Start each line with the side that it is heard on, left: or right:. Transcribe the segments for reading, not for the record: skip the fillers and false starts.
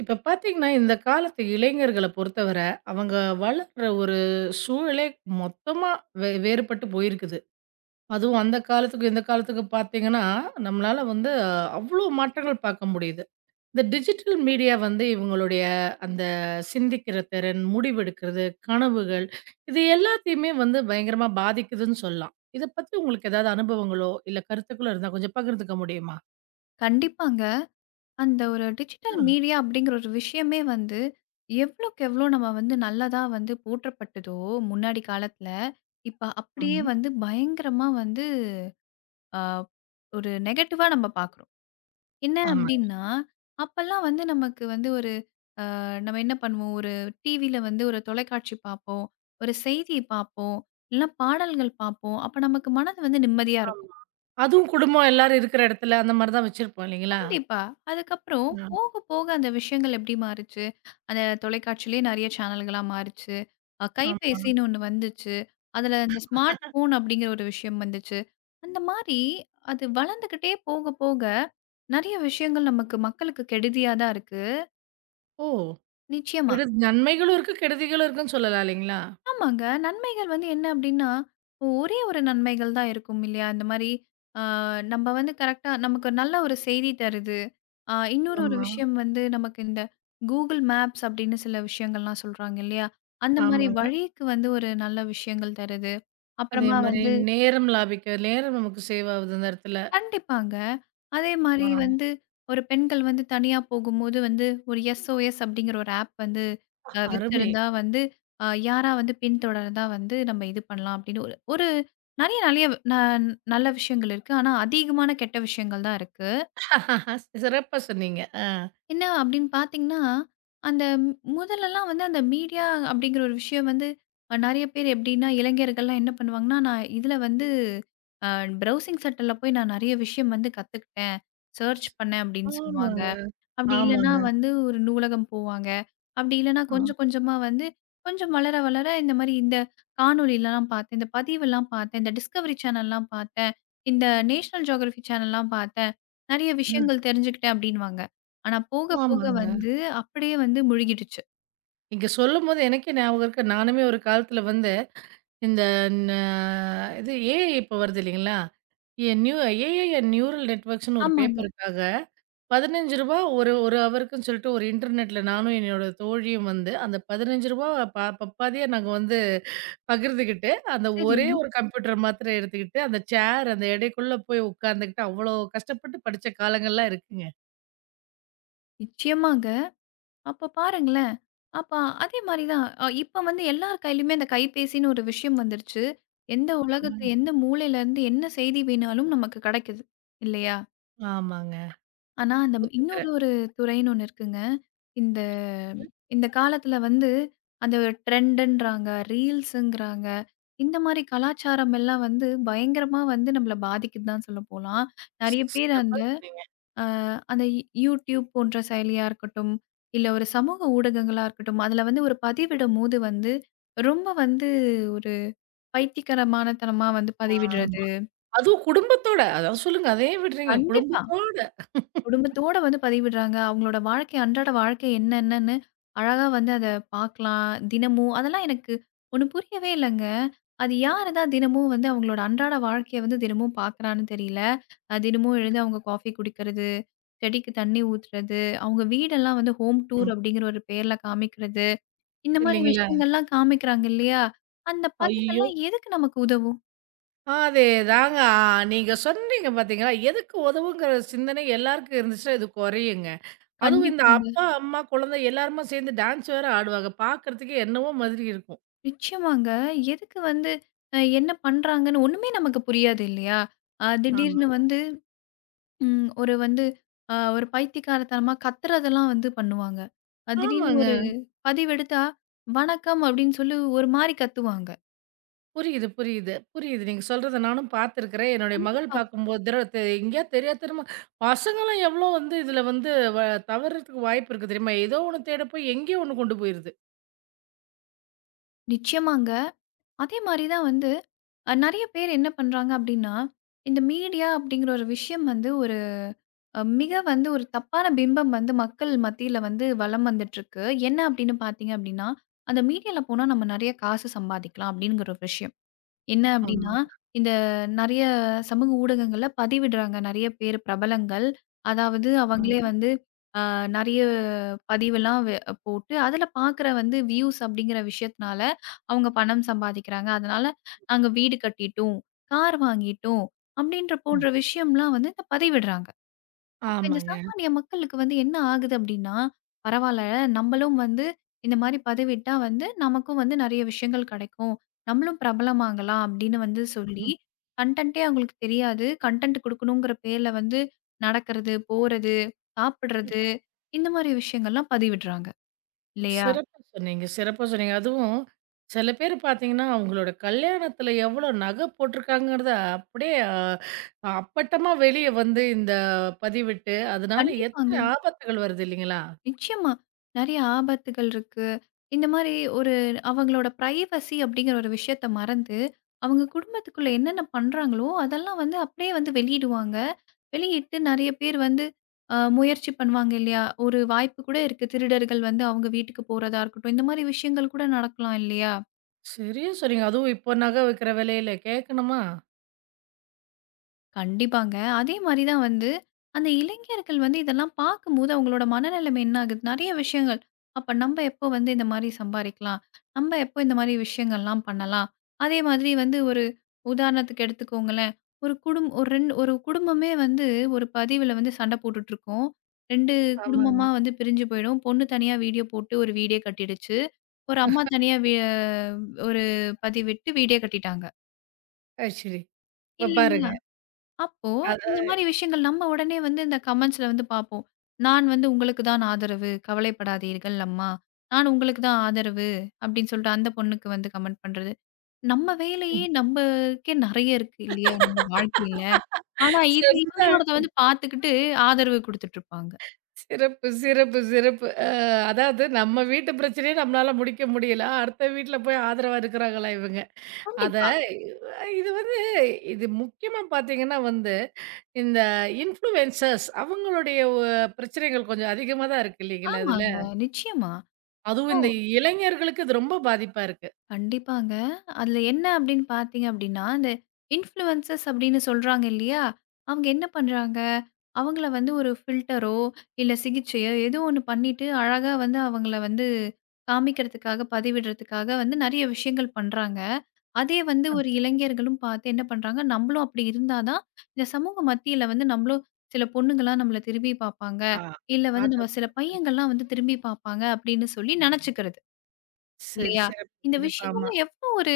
right: இப்ப பார்த்தீங்கன்னா, இந்த காலத்து இளைஞர்கள பொறுத்தவர, அவங்க வளர்ற ஒரு சூழலே மொத்தமா வேறுபட்டு போயிருக்குது. அதுவும் அந்த காலத்துக்கும், இந்த காலத்துக்கும் பார்த்தீங்கன்னா, நம்மளால வந்து அவ்ளோ மாற்றங்கள் பார்க்க முடியுது. இந்த டிஜிட்டல் மீடியா வந்து இவங்களுடைய அந்த சிந்திக்கிற திறன், முடிவெடுக்கிறது, கனவுகள் இது எல்லாத்தையுமே வந்து பயங்கரமா பாதிக்குதுன்னு சொல்லலாம். இத பத்தி உங்களுக்கு ஏதாவது அனுபவங்களோ, இல்ல கருத்துக்களோ இருந்தா கொஞ்சம் பகிர்ந்துக்க முடியுமா?
left: கண்டிப்பாங்க. அந்த ஒரு டிஜிட்டல்
right: ஆ.
left: மீடியா அப்படிங்கிற ஒரு விஷயமே வந்து, எவ்வளோக்கு எவ்வளோ நம்ம வந்து நல்லதா வந்து போற்றப்பட்டதோ முன்னாடி காலத்துல, இப்ப அப்படியே
right: ஆமாங்க.
left: வந்து பயங்கரமா வந்து அ ஒரு நெகட்டிவா நம்ம பார்க்குறோம். என்ன
right: ஆமா.
left: அப்படின்னா, அப்பல்லாம் வந்து நமக்கு வந்து ஒரு நம்ம என்ன பண்ணுவோம், ஒரு டிவில வந்து ஒரு தொலைக்காட்சி பார்ப்போம், ஒரு செய்தி பார்ப்போம், இல்ல பாடல்கள் பார்ப்போம். அப்ப நமக்கு மனது வந்து நிம்மதியா இருக்கும்.
right: அதுவும் குடும்பம் எல்லாரும் இருக்கிற இடத்துல அந்த மாரி தான் வச்சிருப்போம் இல்லைங்களா?
left: கண்டிப்பா. அதுக்கப்புறம்
right: ஆ.
left: போக, போக அந்த விஷயங்கள் எப்படி மாறுச்சு? அந்த தொலைக்காட்சியிலேயே நெறைய சேனல்களா மாறுச்சு.
right: ஆமா.
left: கைபேசின்னு ஒண்ணு வந்துச்சு. அதுல இந்த ஸ்மார்ட் ஃபோன் அப்படிங்கிற ஒரு விஷயம் வந்துச்சு. அந்த மாரி அது வளர்ந்துகிட்டே போக, போக நெறைய விஷயங்கள் நமக்கு மக்களுக்கு கெடுதியா தான் இருக்கு.
right: ஓ!
left: நிச்சயமா.
right: கெடு நன்மைகளும் இருக்கு, கெடுதிகளும் இருக்குன்னு சொல்லலாம் இல்லைங்களா?
left: ஆமாங்க. நன்மைகள் வந்து என்ன அப்டின்னா, ஒரே ஒரு நன்மைகள் தான் இருக்கும் இல்லையா? இந்த மாரி அ நம்ம வந்து கரெக்ட்டா நமக்கு நல்ல ஒரு செய்தி தருது. இன்னொரு
right: ஆமா.
left: விஷயம் வந்து நமக்கு இந்த Google மேப்ஸ் அப்டின்னு சில விஷயங்கள்லாம் சொல்றாங்க இல்லையா? அந்த மாரி
right: ஆமாங்க.
left: வழிக்கு வந்து ஒரு நல்ல விஷயங்கள் தருது.
right: அதே
left: அப்புறமா
right: மாரி
left: வந்து
right: நேரம் லாபிக்க நேரம் நமக்கு சேவ் ஆகுது அந்த இடத்துல.
left: கண்டிப்பாங்க. அதே மாரி
right: ஆ.
left: வந்து ஒரு பெண்கள் வந்து தனியா போகும்போது வந்து ஒரு எஸ்ஓஎஸ் அப்படிங்கிற ஒரு ஆப் வந்து
right: அருமை.
left: வச்சிருந்தா வந்து யாரா வந்து பின்தொடர்ந்தா வந்து நம்ம இது பண்ணலாம் அப்படின்னு ஒரு ஒரு நெறைய நெறைய ந நல்ல விஷயங்கள் இருக்கு. ஆனா அதிகமான கெட்ட விஷயங்கள் தான் இருக்கு.
right: சிறப்பா சொன்னீங்க. ஆ.
left: என்ன அப்படின்னு பார்த்தீங்கன்னா, அந்த முதல்லலாம் வந்து அந்த மீடியா அப்படிங்கிற ஒரு விஷயம் வந்து நெறைய பேர் எப்படின்னா, இளைஞர்கள்லாம் என்ன பண்ணுவாங்கன்னா, நான் இதில வந்து அ ப்ரௌசிங் சென்டர்ல போய் நான் நெறைய விஷயம் வந்து கத்துக்கிட்டேன். சர்ச் பண்ணேன் அப்படின்னு சொல்லுவாங்க.
right: ஆமாங்க.
left: அப்படி இல்லன்னா
right: ஆமாங்க.
left: வந்து ஒரு நூலகம் போவாங்க. அப்படி இல்லன்னா
right: ஆ.
left: கொஞ்சம் கொஞ்சமா வந்து கொஞ்சம் வளர வளர இந்த மாரி இந்த காணொளிலாம் பார்த்தேன். இந்த பதிவெல்லாம் பார்த்தேன். இந்த டிஸ்கவரி சேனல்லாம் பார்த்தேன். இந்த நேஷனல் ஜியோகிராஃபி சேனல்லாம் பார்த்தேன். நெறைய விஷயங்கள் தெரிஞ்சுக்கிட்டேன் அப்படின்னுவாங்க. ஆனா போக போக
right: ஆமாங்க.
left: வந்து அப்படியே வந்து முழுகிடுச்சு.
right: நீங்க சொல்லும்போது எனக்கே ஞாபகம் இருக்கு. நானுமே ஒரு காலத்துல வந்து இந்த ந இது ஏஐ இப்ப வருது இல்லைங்களா? நியூ ஏஐ அண்ட் நியூரல் நெட்வொர்க்ஸ்ன்னு ஒரு
left: ஆமாங்க.
right: பேப்பருக்காக ரூ. 15 ஒரு 1 ஹவருக்குன்னு சொல்லிட்டு ஒரு இன்டர்நெட்ல நானும் என்னோட தோழியும் வந்து, அந்த ரூ. 15 பப்பாதியா நாங்க வந்து பகிர்ந்துக்கிட்டு, அந்த
left: சரி
right: ஒரே ஒரு கம்ப்யூட்டர் மாத்திரம் எடுத்துக்கிட்டு, அந்த சேர் அந்த எடைக்குள்ள போய் உட்கார்ந்துக்கிட்டு, அவ்வளோ கஷ்டப்பட்டு படிச்ச காலங்கள்லாம் இருக்குங்க.
left: நிச்சயமாங்க. அப்ப பாருங்களேன். அப்ப அதே மாரி தான். இப்ப வந்து எல்லார் கையிலயுமே அந்த கைபேசின்னு ஒரு விஷயம் வந்துருச்சு. எந்த உலகத்து
right: ஆமாங்க.
left: எந்த மூலையிலருந்து என்ன செய்தி வேணாலும் நமக்கு கிடைக்குது. இல்லையா?
right: ஆமாங்க.
left: ஆனா, அந்த இன்னொரு
right: ஒத்துக்கிறேன்.
left: துறைன்னு ஒண்ணு இருக்குங்க. இந்த இந்த காலத்துல வந்து அந்த ட்ரெண்டுன்றாங்க, ரீல்ஸுங்கிறாங்க. இந்த மாரி கலாச்சாரம் எல்லாம் வந்து பயங்கரமா வந்து நம்மள பாதிக்குதுன்னு தான் சொல்லப்போலாம். நெறைய பேர்
right: சிறப்பா
left: அந்த
right: சொன்னீங்க.
left: அ அந்த யூடியூப் போன்ற செயலியா இருக்கட்டும், இல்ல ஒரு சமூக ஊடகங்களா இருக்கட்டும், அதுல வந்து ஒரு பதிவிடும்போது வந்து ரொம்ப வந்து ஒரு பைத்தியக்காரமானத்தனமா வந்து
right: ஆமா.
left: பதிவிடுறது.
right: அதுவும் குடும்பத்தோட. அதாவது சொல்லுங்க. அதையும் விடுறீங்க.
left: கண்டிப்பா.
right: குடும்பத்தோட.
left: குடும்பத்தோட வந்து பதிவிடுறாங்க. அவங்களோட வாழ்க்கை அன்றாட வாழ்க்கை என்னென்னன்னு அழகா வந்து அத பார்க்கலாம். தினமும் அதெல்லாம் எனக்கு ஒண்ணு புரியவே இல்லங்க. அது யாரு தான் தினமும் வந்து அவங்களோட அன்றாட வாழ்க்கைய வந்து தினமும் பார்க்குறான்னு தெரியல. தினமும் எழுந்து அவங்க காஃபி குடிக்கிறது, செடிக்கு தண்ணி ஊத்துறது, அவங்க வீடெல்லாம் வந்து ஹோம் டூர்
right: ம்.
left: அப்படிங்கிற ஒரு பேர்ல காமிக்கிறது. இந்த மாரி
right: இல்லைங்களா?
left: விஷயங்கள்லாம் காமிக்கிறாங்க இல்லையா? அந்த
right: ஐயோ!
left: பதிவெல்லாம் எதுக்கு நமக்கு உதவும்?
right: அதேதாங்க. ஆ. நீங்க சொன்னீங்க பார்த்தீங்களா, எதுக்கு உதவுங்கிற சிந்தனை எல்லாருக்கும் இருந்துச்சுன்னா இது குறையுங்க. அதுவும் இந்த
left: கண்டிப்பாங்க.
right: அப்பா, அம்மா, குழந்தை எல்லாருமா சேர்ந்து டான்ஸ் வேற ஆடுவாங்க. பார்க்கறதுக்கே என்னவோ மாதிரி இருக்கும்.
left: நிச்சயமாங்க. எதுக்கு வந்து என்ன பண்றாங்கன்னு ஒண்ணுமே நமக்கு புரியாது இல்லையா? திடீர்னு
right: ஆமாங்க.
left: வந்து ஒரு வந்து ஒரு பைத்தியக்காரத்தனமா கத்துறதெல்லாம் வந்து பண்ணுவாங்க. திடீர்னு
right: ஆமாங்க.
left: ஒரு பதிவெடுத்தா, "வணக்கம்" அப்படின்னு சொல்லி ஒரு மாரி கத்துவாங்க.
right: புரியுது, புரியுது, புரியுது. நீங்க சொல்றத நானும் பார்த்துருக்கிறேன். என்னுடைய மகள்
left: கண்டிப்பா.
right: பார்க்கும்போது தடவ தெ எங்கேயாவது தெரியாத்தனமா பசங்கலாம் எவ்வளோ வந்து இதில வந்து வ தவறதுக்கு வாய்ப்பு இருக்கு தெரியுமா? ஏதோ ஒண்ணு தேட போய் எங்கேயோ ஒண்ணு கொண்டு போயிருது.
left: நிச்சயமாங்க. அதே மாரி தான் வந்து நெறைய பேர் என்ன பண்றாங்க அப்படின்னா, இந்த மீடியா அப்படிங்கிற ஒரு விஷயம் வந்து மிக வந்து ஒரு தப்பான பிம்பம் வந்து மக்கள் மத்தியில வந்து வலம் வந்துட்டுருக்கு. என்ன அப்படின்னு பார்த்தீங்க அப்படின்னா, அந்த மீடியால போனா நம்ம நெறைய காசு சம்பாதிக்கலாம் அப்படிங்கிற ஒரு விஷயம். என்ன அப்படின்னா,
right: ஆமாங்க,
left: இந்த நெறைய சமூக ஊடகங்கள்ல பதிவிடுறாங்க நெறைய பேர் பிரபலங்கள். அதாவது அவங்களே
right: ஆமாங்க.
left: வந்து அ நெறைய பதிவெல்லாம் போட்டு அதில பார்க்குற வந்து வியூஸ் அப்படிங்கிற விஷயத்தினால அவங்க பணம் சம்பாதிக்கிறாங்க. அதனால நாங்க வீடு கட்டிட்டோம், கார் வாங்கிட்டோம் அப்படின்ற போன்ற விஷயம்லாம் வந்து இந்த பதிவிடுறாங்க. அப்ப இந்த
right: ஆமாங்க.
left: சாமானிய மக்களுக்கு வந்து என்ன ஆகுது அப்படின்னா, பரவால்ல நம்மளும் வந்து இந்த மாரி பதவியிட்டா வந்து நமக்கும் வந்து நெறைய விஷயங்கள் கெடைக்கும். நம்மளும் பிரபலமாகலாம் அப்படின்னு வந்து சொல்லி, கன்டென்ட்டே அவங்களுக்கு தெரியாது. கன்டென்ட் குடுக்கணுங்கிற பேர்ல வந்து நடக்கிறது, போறது, சாப்பிடுறது இந்த மாரி விஷயங்கள்லாம் பதிவிடுறாங்க. இல்லையா?
right: சிறப்பா சொன்னீங்க, சிறப்பா சொன்னீங்க. அதுவும் சில பேர் பார்த்தீங்கன்னா, அவங்களோட கல்யாணத்தில எவ்வளோ நகை போட்டிருக்காங்கிறத அப்படியே அப்பட்டமா வெளிய வந்து இந்த பதிவிட்டு, அதனால எத்தனை
left: கண்டிப்பாங்க.
right: ஆபத்துகள் வருது இல்லைங்களா?
left: நிச்சயமா. நெறைய ஆபத்துகள் இருக்கு. இந்த மாரி ஒரு அவங்களோட பிரைவசி அப்படிங்கிற ஒரு விஷயத்த மறந்து, அவங்க குடும்பத்துக்குள்ள என்னென்ன பண்றாங்களோ, அதெல்லாம் வந்து அப்படியே வந்து வெளியிடுவாங்க. வெளியிட்டு நெறைய பேர் வந்து முயற்சி பண்ணுவாங்க இல்லையா? ஒரு வாய்ப்பு கூட இருக்கு. திருடர்கள் வந்து அவங்க வீட்டுக்கு போறதா இருக்கட்டும். இந்த மாரி விஷயங்கள் கூட நடக்கலாம் இல்லையா?
right: சரியா சொன்னீங்க. அதுவும் இப்போ நகை விக்கிற விலையில கேட்கணுமா?
left: கண்டிப்பாங்க. அதே மாரி தான் வந்து, அந்த இளைஞர்கள் வந்து இதெல்லாம் பார்க்கும்போது அவங்களோட மனநிலைமை என்ன ஆகுது? நெறைய விஷயங்கள். அப்ப நம்ப எப்போ வந்து இந்த மாரி சம்பாரிக்கலாம்? நம்ப எப்போ இந்த மாரி விஷயங்கள்லாம் பண்ணலாம்? அதே மாதிரி வந்து ஒரு உதாரணத்துக்கு எடுத்துக்கோங்களேன். ஒரு 2 ஒரு குடும்பமே வந்து ஒரு பதிவுல வந்து சண்ட போட்டுட்டுருக்கும். 2
right: ஆமாங்க.
left: குடும்பமா வந்து பிரிஞ்சு போயிடும். பொண்ணு தனியா வீடியோ போட்டு ஒரு வீடே கட்டிடுச்சு. ஒரு அம்மா தனியா வி ஒரு பதிவிட்டு வீடே கட்டிட்டாங்க.
right: அது சரி. இப்ப
left: இல்லைங்களா?
right: பாருங்க.
left: அப்போ,
right: அது
left: இந்த மாரி விஷயங்கள் நம்ம உடனே வந்து இந்த கமெண்ட்ஸ்ல வந்து பார்ப்போம். "நான் வந்து உங்களுக்கு தான் ஆதரவு. கவலைப்படாதீர்கள் அம்மா. நான் உங்களுக்கு தான் ஆதரவு." அப்படின்னு சொல்லிட்டு அந்த பொண்ணுக்கு வந்து கமெண்ட் பண்றது. நம்ம வேலையே நம்மக்கே நெறைய இருக்கு இல்லையா? நம்ம வாழ்க்கையில. ஆனா இது
right: சொந்த
left: இவங்களோடத வந்து பார்த்துக்கிட்டு ஆதரவு குடுத்துட்டு இருப்பாங்க.
right: சிறப்பு, சிறப்பு, சிறப்பு. அதாவது நம்ம வீட்டு பிரச்சனைய நம்மளால முடிக்க முடியல. அடுத்த வீட்ல போய் ஆதரவா இருக்கிறாங்களா இவங்க? அத
left: கண்டிப்பா.
right: இது வந்து இது முக்கியமா பார்த்தீங்கன்னா வந்து, இந்த இன்ஃப்ளூயன்சர்ஸ் அவங்களுடைய பிரச்சனைகள் கொஞ்சம் அதிகமா தான் இருக்கு இல்லைங்களா இதுல?
left: ஆமாங்க. நிச்சயமா.
right: அதுவும்
left: அப்போ
right: இந்த இளைஞர்களுக்கு இது ரொம்ப பாதிப்பா இருக்கு.
left: கண்டிப்பாங்க. அதுல என்ன அப்படின்னு பார்த்தீங்க அப்படின்னா, இந்த இன்ஃப்ளூயன்சர்ஸ் அப்படின்னு சொல்றாங்க இல்லையா? அவங்க என்ன பண்றாங்க? அவங்கள வந்து ஒரு ஃபில்டரோ, இல்ல சிகிச்சையோ ஏதோ ஒண்ணு பண்ணிட்டு அழகா வந்து அவங்கள வந்து காமிக்கிறதுக்காக, பதிவிடுறதுக்காக வந்து நெறைய விஷயங்கள் பண்றாங்க. அதே வந்து ஒரு இளைஞர்களும் பார்த்து என்ன பண்றாங்க, நம்மளும் அப்படி இருந்தா தான் இந்த சமூக மத்தியில வந்து நம்மளும் சில பொண்ணுங்கலாம் நம்மள திரும்பி பார்ப்பாங்க.
right: ஆ.
left: இல்ல வந்து
right: அத
left: நம்ம சில
right: சொல்லு.
left: பையங்கள்லாம் வந்து திரும்பி பார்ப்பாங்க அப்படின்னு சொல்லி நெனச்சுக்கிறது.
right: சரி,
left: இல்லையா?
right: சிறப்பு,
left: இந்த
right: சிறப்பு. ஆமா.
left: விஷயங்கள்லாம் எவ்ளோ ஒரு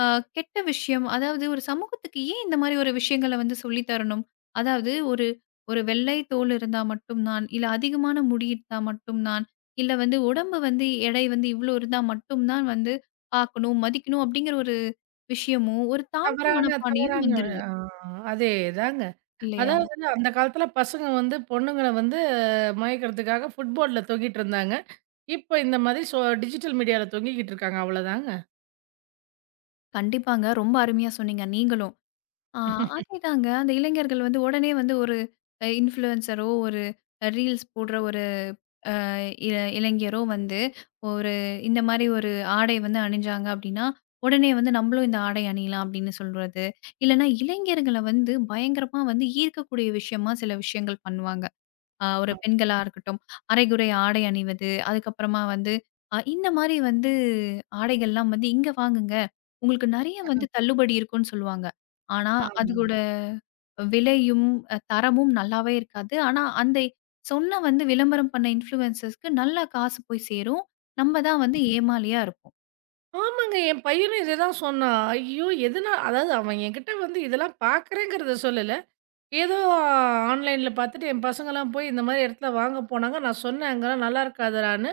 left: அ கெட்ட விஷயம். அதாவது ஒரு சமூகத்துக்கு ஏன் இந்த மாரி ஒரு விஷயங்கள வந்து சொல்லி தரணும்? அதாவது ஒரு ஒரு வெள்ளை தோல் இருந்தா மட்டும் தான், இல்ல அதிகமான முடி இருந்தா மட்டும் தான், இல்ல வந்து உடம்பு வந்து எடை வந்து இவ்ளோ இருந்தா மட்டும் தான் வந்து பார்க்கணும், மதிக்கணும் அப்படிங்கிற ஒரு விஷயமும், ஒரு தாழ்வு
right: தவறான
left: மனப்பானையும்
right: தவறான
left: வந்துருது.
right: ஆ அதேதாங்க.
left: இல்லையா?
right: அதாவது அந்த காலத்துல பசங்க வந்து பொண்ணுங்கள வந்து மயக்கிறதுக்காக ஃபுட்போர்டுல தொங்கிட்டு இருந்தாங்க. இப்போ இந்த மாதிரி டிஜிட்டல் மீடியால தொங்கிக்கிட்டு இருக்காங்க அவ்வளோதாங்க.
left: கண்டிப்பாங்க. ரொம்ப அருமையா சொன்னீங்க நீங்களும். ஆ அதேதாங்க. அந்த இளைஞர்கள் வந்து உடனே வந்து ஒரு இன்ஃப்ளூயன்சரோ, ஒரு ரீல்ஸ் போடுற ஒரு இ இளைஞரோ வந்து ஒரு இந்த மாரி ஒரு ஆடை வந்து அணிஞ்சாங்க அப்டின்னா, உடனே வந்து நம்மளும் இந்த ஆடை அணியலாம் அப்டின்னு சொல்றது. இல்லன்னா இளைஞர்கள வந்து பயங்கரமா வந்து ஈர்க்கக்கூடிய விஷயமா சில விஷயங்கள் பண்ணுவாங்க. ஒரு பெண்களா இருக்கட்டும், அரைகுறை ஆடை அணிவது, அதுக்கப்புறமா வந்து இந்த மாரி வந்து ஆடைகள்லாம் வந்து இங்க வாங்குங்க. உங்களுக்கு நெறைய வந்து தள்ளுபடி இருக்கும்னு சொல்லுவாங்க. ஆனா,
right: ஆமா.
left: அதோட விலையும், தரமும் நல்லாவே இருக்காது. ஆனா, அந்த சொன்ன வந்து விளம்பரம் பண்ண இன்ஃப்ளூயன்சர்ஸ்க்கு நல்லா காசு போய் சேரும். நம்ம தான் வந்து ஏமாளியா இருப்போம்.
right: ஆமாங்க. என் பையனும் இதேதான் சொன்னான். ஐயோ! எதுனா அதாவது அவன் என்கிட்ட வந்து இதெல்லாம் பார்க்குறேங்கிறத சொல்லல. ஏதோ ஆன்லைன்ல பார்த்துட்டு என் பசங்கலாம் போய் இந்த மாரி இடத்துல வாங்க போனாங்க. நான் சொன்னேன் அங்கலாம் நல்லா இருக்காதுடான்னு.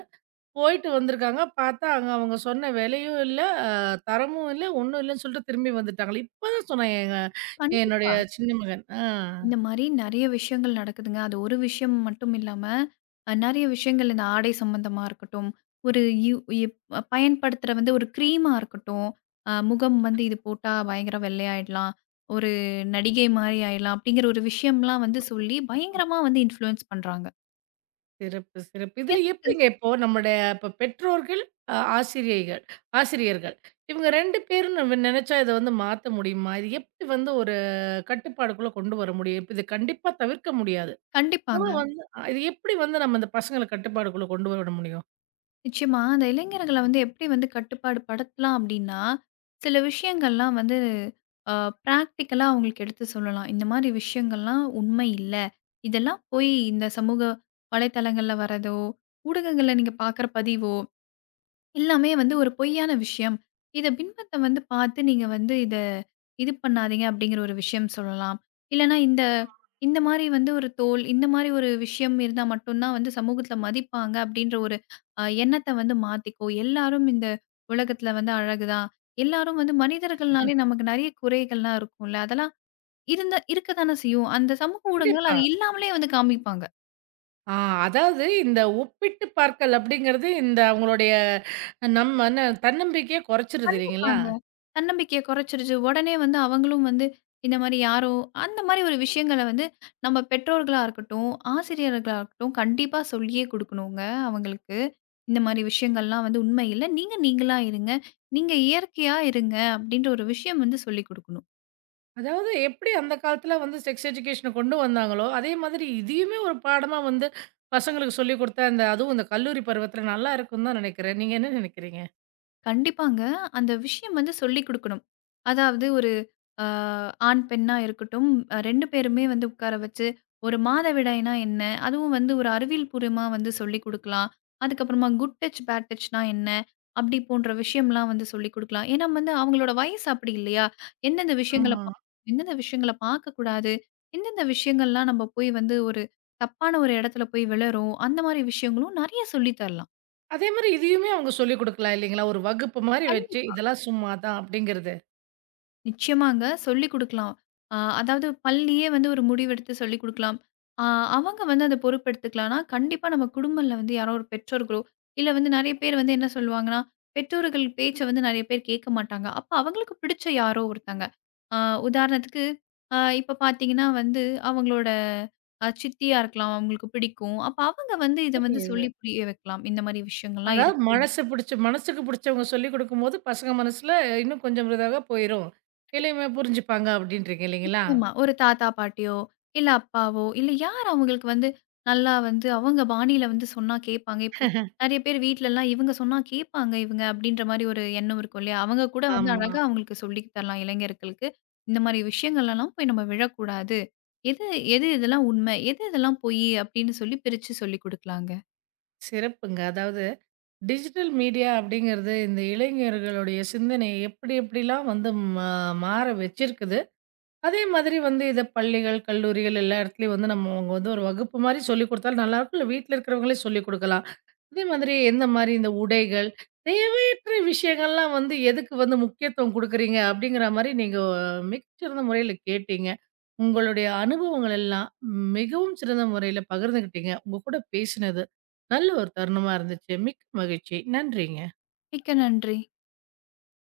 right: போயிட்டு வந்திருக்காங்க. பார்த்தா அங்க அவங்க சொன்ன விலையும் இல்ல, அ தரமும் இல்ல, ஒண்ணும் இல்லன்னு சொல்லிட்டு திரும்பி வந்துட்டாங்களே! இப்ப தான் சொன்னான் எங்க
left: கண்டிப்பா.
right: என்னுடைய சின்ன மகன். ஆ.
left: இந்த மாரி நெறைய விஷயங்கள் நடக்குதுங்க. அது ஒரு விஷயம் மட்டும் இல்லாம, நெறைய விஷயங்கள் இந்த ஆடை சம்மந்தமா இருக்கட்டும், ஒரு யு இப் பயன்படுத்துற வந்து ஒரு கிரீமா இருக்கட்டும், முகம் வந்து இது போட்டா பயங்கர வெள்ளையாயிடலாம். ஒரு நடிகை மாரி ஆயிடலாம். அப்படிங்கிற ஒரு விஷயம்லாம் வந்து சொல்லி பயங்கரமா வந்து இன்ஃப்ளூயன்ஸ் பண்றாங்க.
right: சிறப்பு, சிறப்பு. இதில
left: எது
right: எப்படிங்க இப்போ நம்முடைய இப்ப பெற்றோர்கள், அ ஆசிரியைகள் ஆசிரியர்கள். இவங்க 2 பேரும் நம்ம நெனச்சா இத வந்து மாத்த முடியுமா? இது எப்படி வந்து ஒரு கட்டுப்பாடுக்குள்ள கொண்டு வர முடியும்? இப்ப இத கண்டிப்பா தவிர்க்க முடியாது. ஆனா
left: கண்டிப்பாங்க.
right: வந்து இது எப்படி வந்து நம்ம இந்த பசங்கள கட்டுப்பாடுக்குள்ள கொண்டு வர முடியும்?
left: நிச்சயமா. அந்த இளைஞர்கள வந்து எப்படி வந்து கட்டுப்பாடு படுத்தலாம் அப்படின்னா, சில விஷயங்கள்லாம் வந்து அ பிராக்டிகலா அவங்களுக்கு எடுத்து சொல்லலாம். இந்த மாரி விஷயங்கள்லாம் உண்மை இல்ல. இதெல்லாம் போய் இந்த சமூக வலைத்தளங்கள்ல வரதோ, ஊடகங்கள்ல நீங்க பார்க்குற பதிவோ எல்லாமே வந்து ஒரு பொய்யான விஷயம். இத பின்பத்த வந்து பார்த்து நீங்க வந்து இது பண்ணாதீங்க அப்படிங்கிற ஒரு விஷயம் சொல்லலாம். இல்லன்னா இந்த இந்த மாரி வந்து ஒரு தோல், இந்த மாரி ஒரு விஷயம் இருந்தா மட்டும் தான் வந்து சமூகத்துல மதிப்பாங்க அப்படின்ற ஒரு எண்ணத்த வந்து மாத்திக்கோ. எல்லாரும் இந்த உலகத்துல வந்து அழகுதான். எல்லாரும் வந்து மனிதர்கள்னாலே நமக்கு நெறைய குறைகள்லாம் இருக்கும்ல. அதெல்லாம் இருந்தா இருக்க தானே செய்யும். அந்த சமூக ஊடகங்கள்
right: கண்டிப்பா.
left: அது இல்லாமலே வந்து காமிப்பாங்க.
right: ஆ. அதாவது இந்த ஒப்பிட்டு பார்க்கல் அப்படிங்கிறது இந்த அவங்களுடைய நம்ம என்ன தன்னம்பிக்கைய குறைச்சிருது இல்லைங்களா?
left: கண்டிப்பாங்க. தன்னம்பிக்கைய குறைச்சிருச்சு. உடனே வந்து அவங்களும் வந்து இந்த மாரி யாரோ அந்த மாரி ஒரு விஷயங்கள வந்து நம்ம பெற்றோர்களா இருக்கட்டும், ஆசிரியர்களா இருக்கட்டும் கண்டிப்பா சொல்லியே குடுக்கணுங்க அவங்களுக்கு. இந்த மாரி விஷயங்கள்லாம் வந்து உண்மை இல்ல. நீங்க நீங்களா இருங்க. நீங்க இயற்கையா இருங்க. அப்டின்ற ஒரு விஷயம் வந்து சொல்லிக் குடுக்கணும்.
right: அதாவது எப்படி அந்த காலத்துல வந்து செக்ஸ் எஜுகேஷன கொண்டு வந்தாங்களோ, அதே மாதிரி இதையுமே ஒரு பாடமா வந்து பசங்களுக்கு சொல்லிக் குடுத்தா, இந்த அதுவும் இந்த கல்லூரி பருவத்துல நல்லா இருக்கும்னு தான் நெனைக்கிறேன். நீங்க என்ன நெனைக்கிறீங்க?
left: கண்டிப்பாங்க. அந்த விஷயம் வந்து சொல்லிக் குடுக்கணும். அதாவது ஒரு அ ஆண், பெண்ணா இருக்கட்டும், 2 பேருமே வந்து உட்கார வச்சு, ஒரு மாதவிடாய்னா என்ன? அதுவும் வந்து ஒரு அறிவியல் பூர்வமா வந்து சொல்லிக் குடுக்கலாம். அதுக்கப்புறமா குட் டச், பேட் டச்னா என்ன? அப்படி போன்ற விஷயம்லாம் வந்து சொல்லிக் குடுக்கலாம். ஏன்னா வந்து அவங்களோட வயசு அப்படி இல்லையா? எந்தெந்த விஷயங்கள
right: ஆமா.
left: பா எந்தெந்த விஷயங்கள பார்க்கக்கூடாது? எந்தெந்த விஷயங்கள்லாம் நம்ம போய் வந்து ஒரு தப்பான ஒரு இடத்துல போய் விழறோம்? அந்த மாரி விஷயங்களும் நெறைய சொல்லி தரலாம்.
right: அதே மாரி இதையுமே அவங்க சொல்லிக் குடுக்கலாம் இல்லைங்களா? ஒரு வகுப்பு மாரி வச்சு,
left: கண்டிப்பா
right: இதெல்லாம் சும்மா தான் அப்படிங்கிறது.
left: நிச்சயமாங்க. சொல்லிக் குடுக்கலாம். அதாவது பள்ளியே வந்து ஒரு முடிவெடுத்து சொல்லிக் குடுக்கலாம். அ அவங்க வந்து அத பொறுப்பெடுத்துக்கலாம்னா, கண்டிப்பா நம்ம குடும்பம்ல வந்து யாரோ ஒரு பெற்றோர்களோ, இல்ல வந்து நெறைய பேர் வந்து என்ன சொல்லுவாங்கன்னா, பெற்றோர்கள் பேச்ச வந்து நெறைய பேர் கேட்க மாட்டாங்க. அப்ப அவங்களுக்கு பிடிச்ச யாரோ ஒருத்தங்க. அ உதாரணத்துக்கு, இப்ப பார்த்தீங்கன்னா வந்து அவங்களோட சித்தியா இருக்கலாம். அவங்களுக்கு பிடிக்கும். அப்ப அவங்க வந்து இத வந்து
right: புரியுது.
left: சொல்லி புரிய வைக்கலாம். இந்த மாரி விஷயங்கள்லாம்
right: அதாவது
left: இருக்கு.
right: மனசு புடிச்ச மனசுக்கு புடிச்சவங்க சொல்லிக் குடுக்கும்போது, பசங்க மனசுல இன்னும் கொஞ்சம் இதாக போயிரும். எளிமையா புரிஞ்சுப்பாங்க அப்படின்றீங்க இல்லைங்களா?
left: நிச்சயமா. ஒரு தாத்தா, பாட்டியோ, இல்ல அப்பாவோ, இல்ல யார் அவங்களுக்கு வந்து நல்லா வந்து அவங்க பாணியில வந்து சொன்னா கேட்பாங்க. இப்போ நெறைய பேர் வீட்லலாம் இவங்க சொன்னா கேட்பாங்க இவங்க அப்படின்ற மாரி ஒரு எண்ணம் இருக்கும் இல்லையா? அவங்க கூட வந்து
right: ஆமா.
left: அழகா அவங்களுக்கு சொல்லி தரலாம் இளைஞர்களுக்கு. இந்த மாரி விஷயங்கள்லலாம் போய் நம்ம விழக்கூடாது. எது எது இதெல்லாம் உண்மை? எது இதெல்லாம் பொய்? அப்படின்னு சொல்லி பிரிச்சு சொல்லிக் குடுக்கலாங்க.
right: சிறப்புங்க. அதாவது டிஜிட்டல் மீடியா அப்படிங்கிறது இந்த இளைஞர்களுடைய சிந்தனையை எப்படி எப்படிலாம் வந்து மா மாற வச்சிருக்குது அதே மாதிரி வந்து இத பள்ளிகள், கல்லூரிகள் எல்லா இடத்துலயும் வந்து நம்ம அவங்க வந்து ஒரு வகுப்பு மாரி சொல்லிக் குடுத்தாலும் நல்லாருக்கும். இல்ல வீட்ல இருக்கிறவங்களே சொல்லிக் குடுக்கலாம். அதே மாதிரி எந்த மாரி இந்த உடைகள், தேவையற்ற விஷயங்கள்லாம் வந்து எதுக்கு வந்து முக்கியத்துவம் குடுக்குறீங்க? அப்படிங்கிற மாரி நீங்க மிகச்சிறந்த முறையில கேட்டீங்க. உங்களுடைய அனுபவங்கள் எல்லாம் மிகவும் சிறந்த முறையில பகிர்ந்துகிட்டீங்க. உங்க கூட பேசினது நல்ல ஒரு தருணமா இருந்துச்சு. மிக்க மகிழ்ச்சி. நன்றிங்க.
left: மிக்க நன்றி.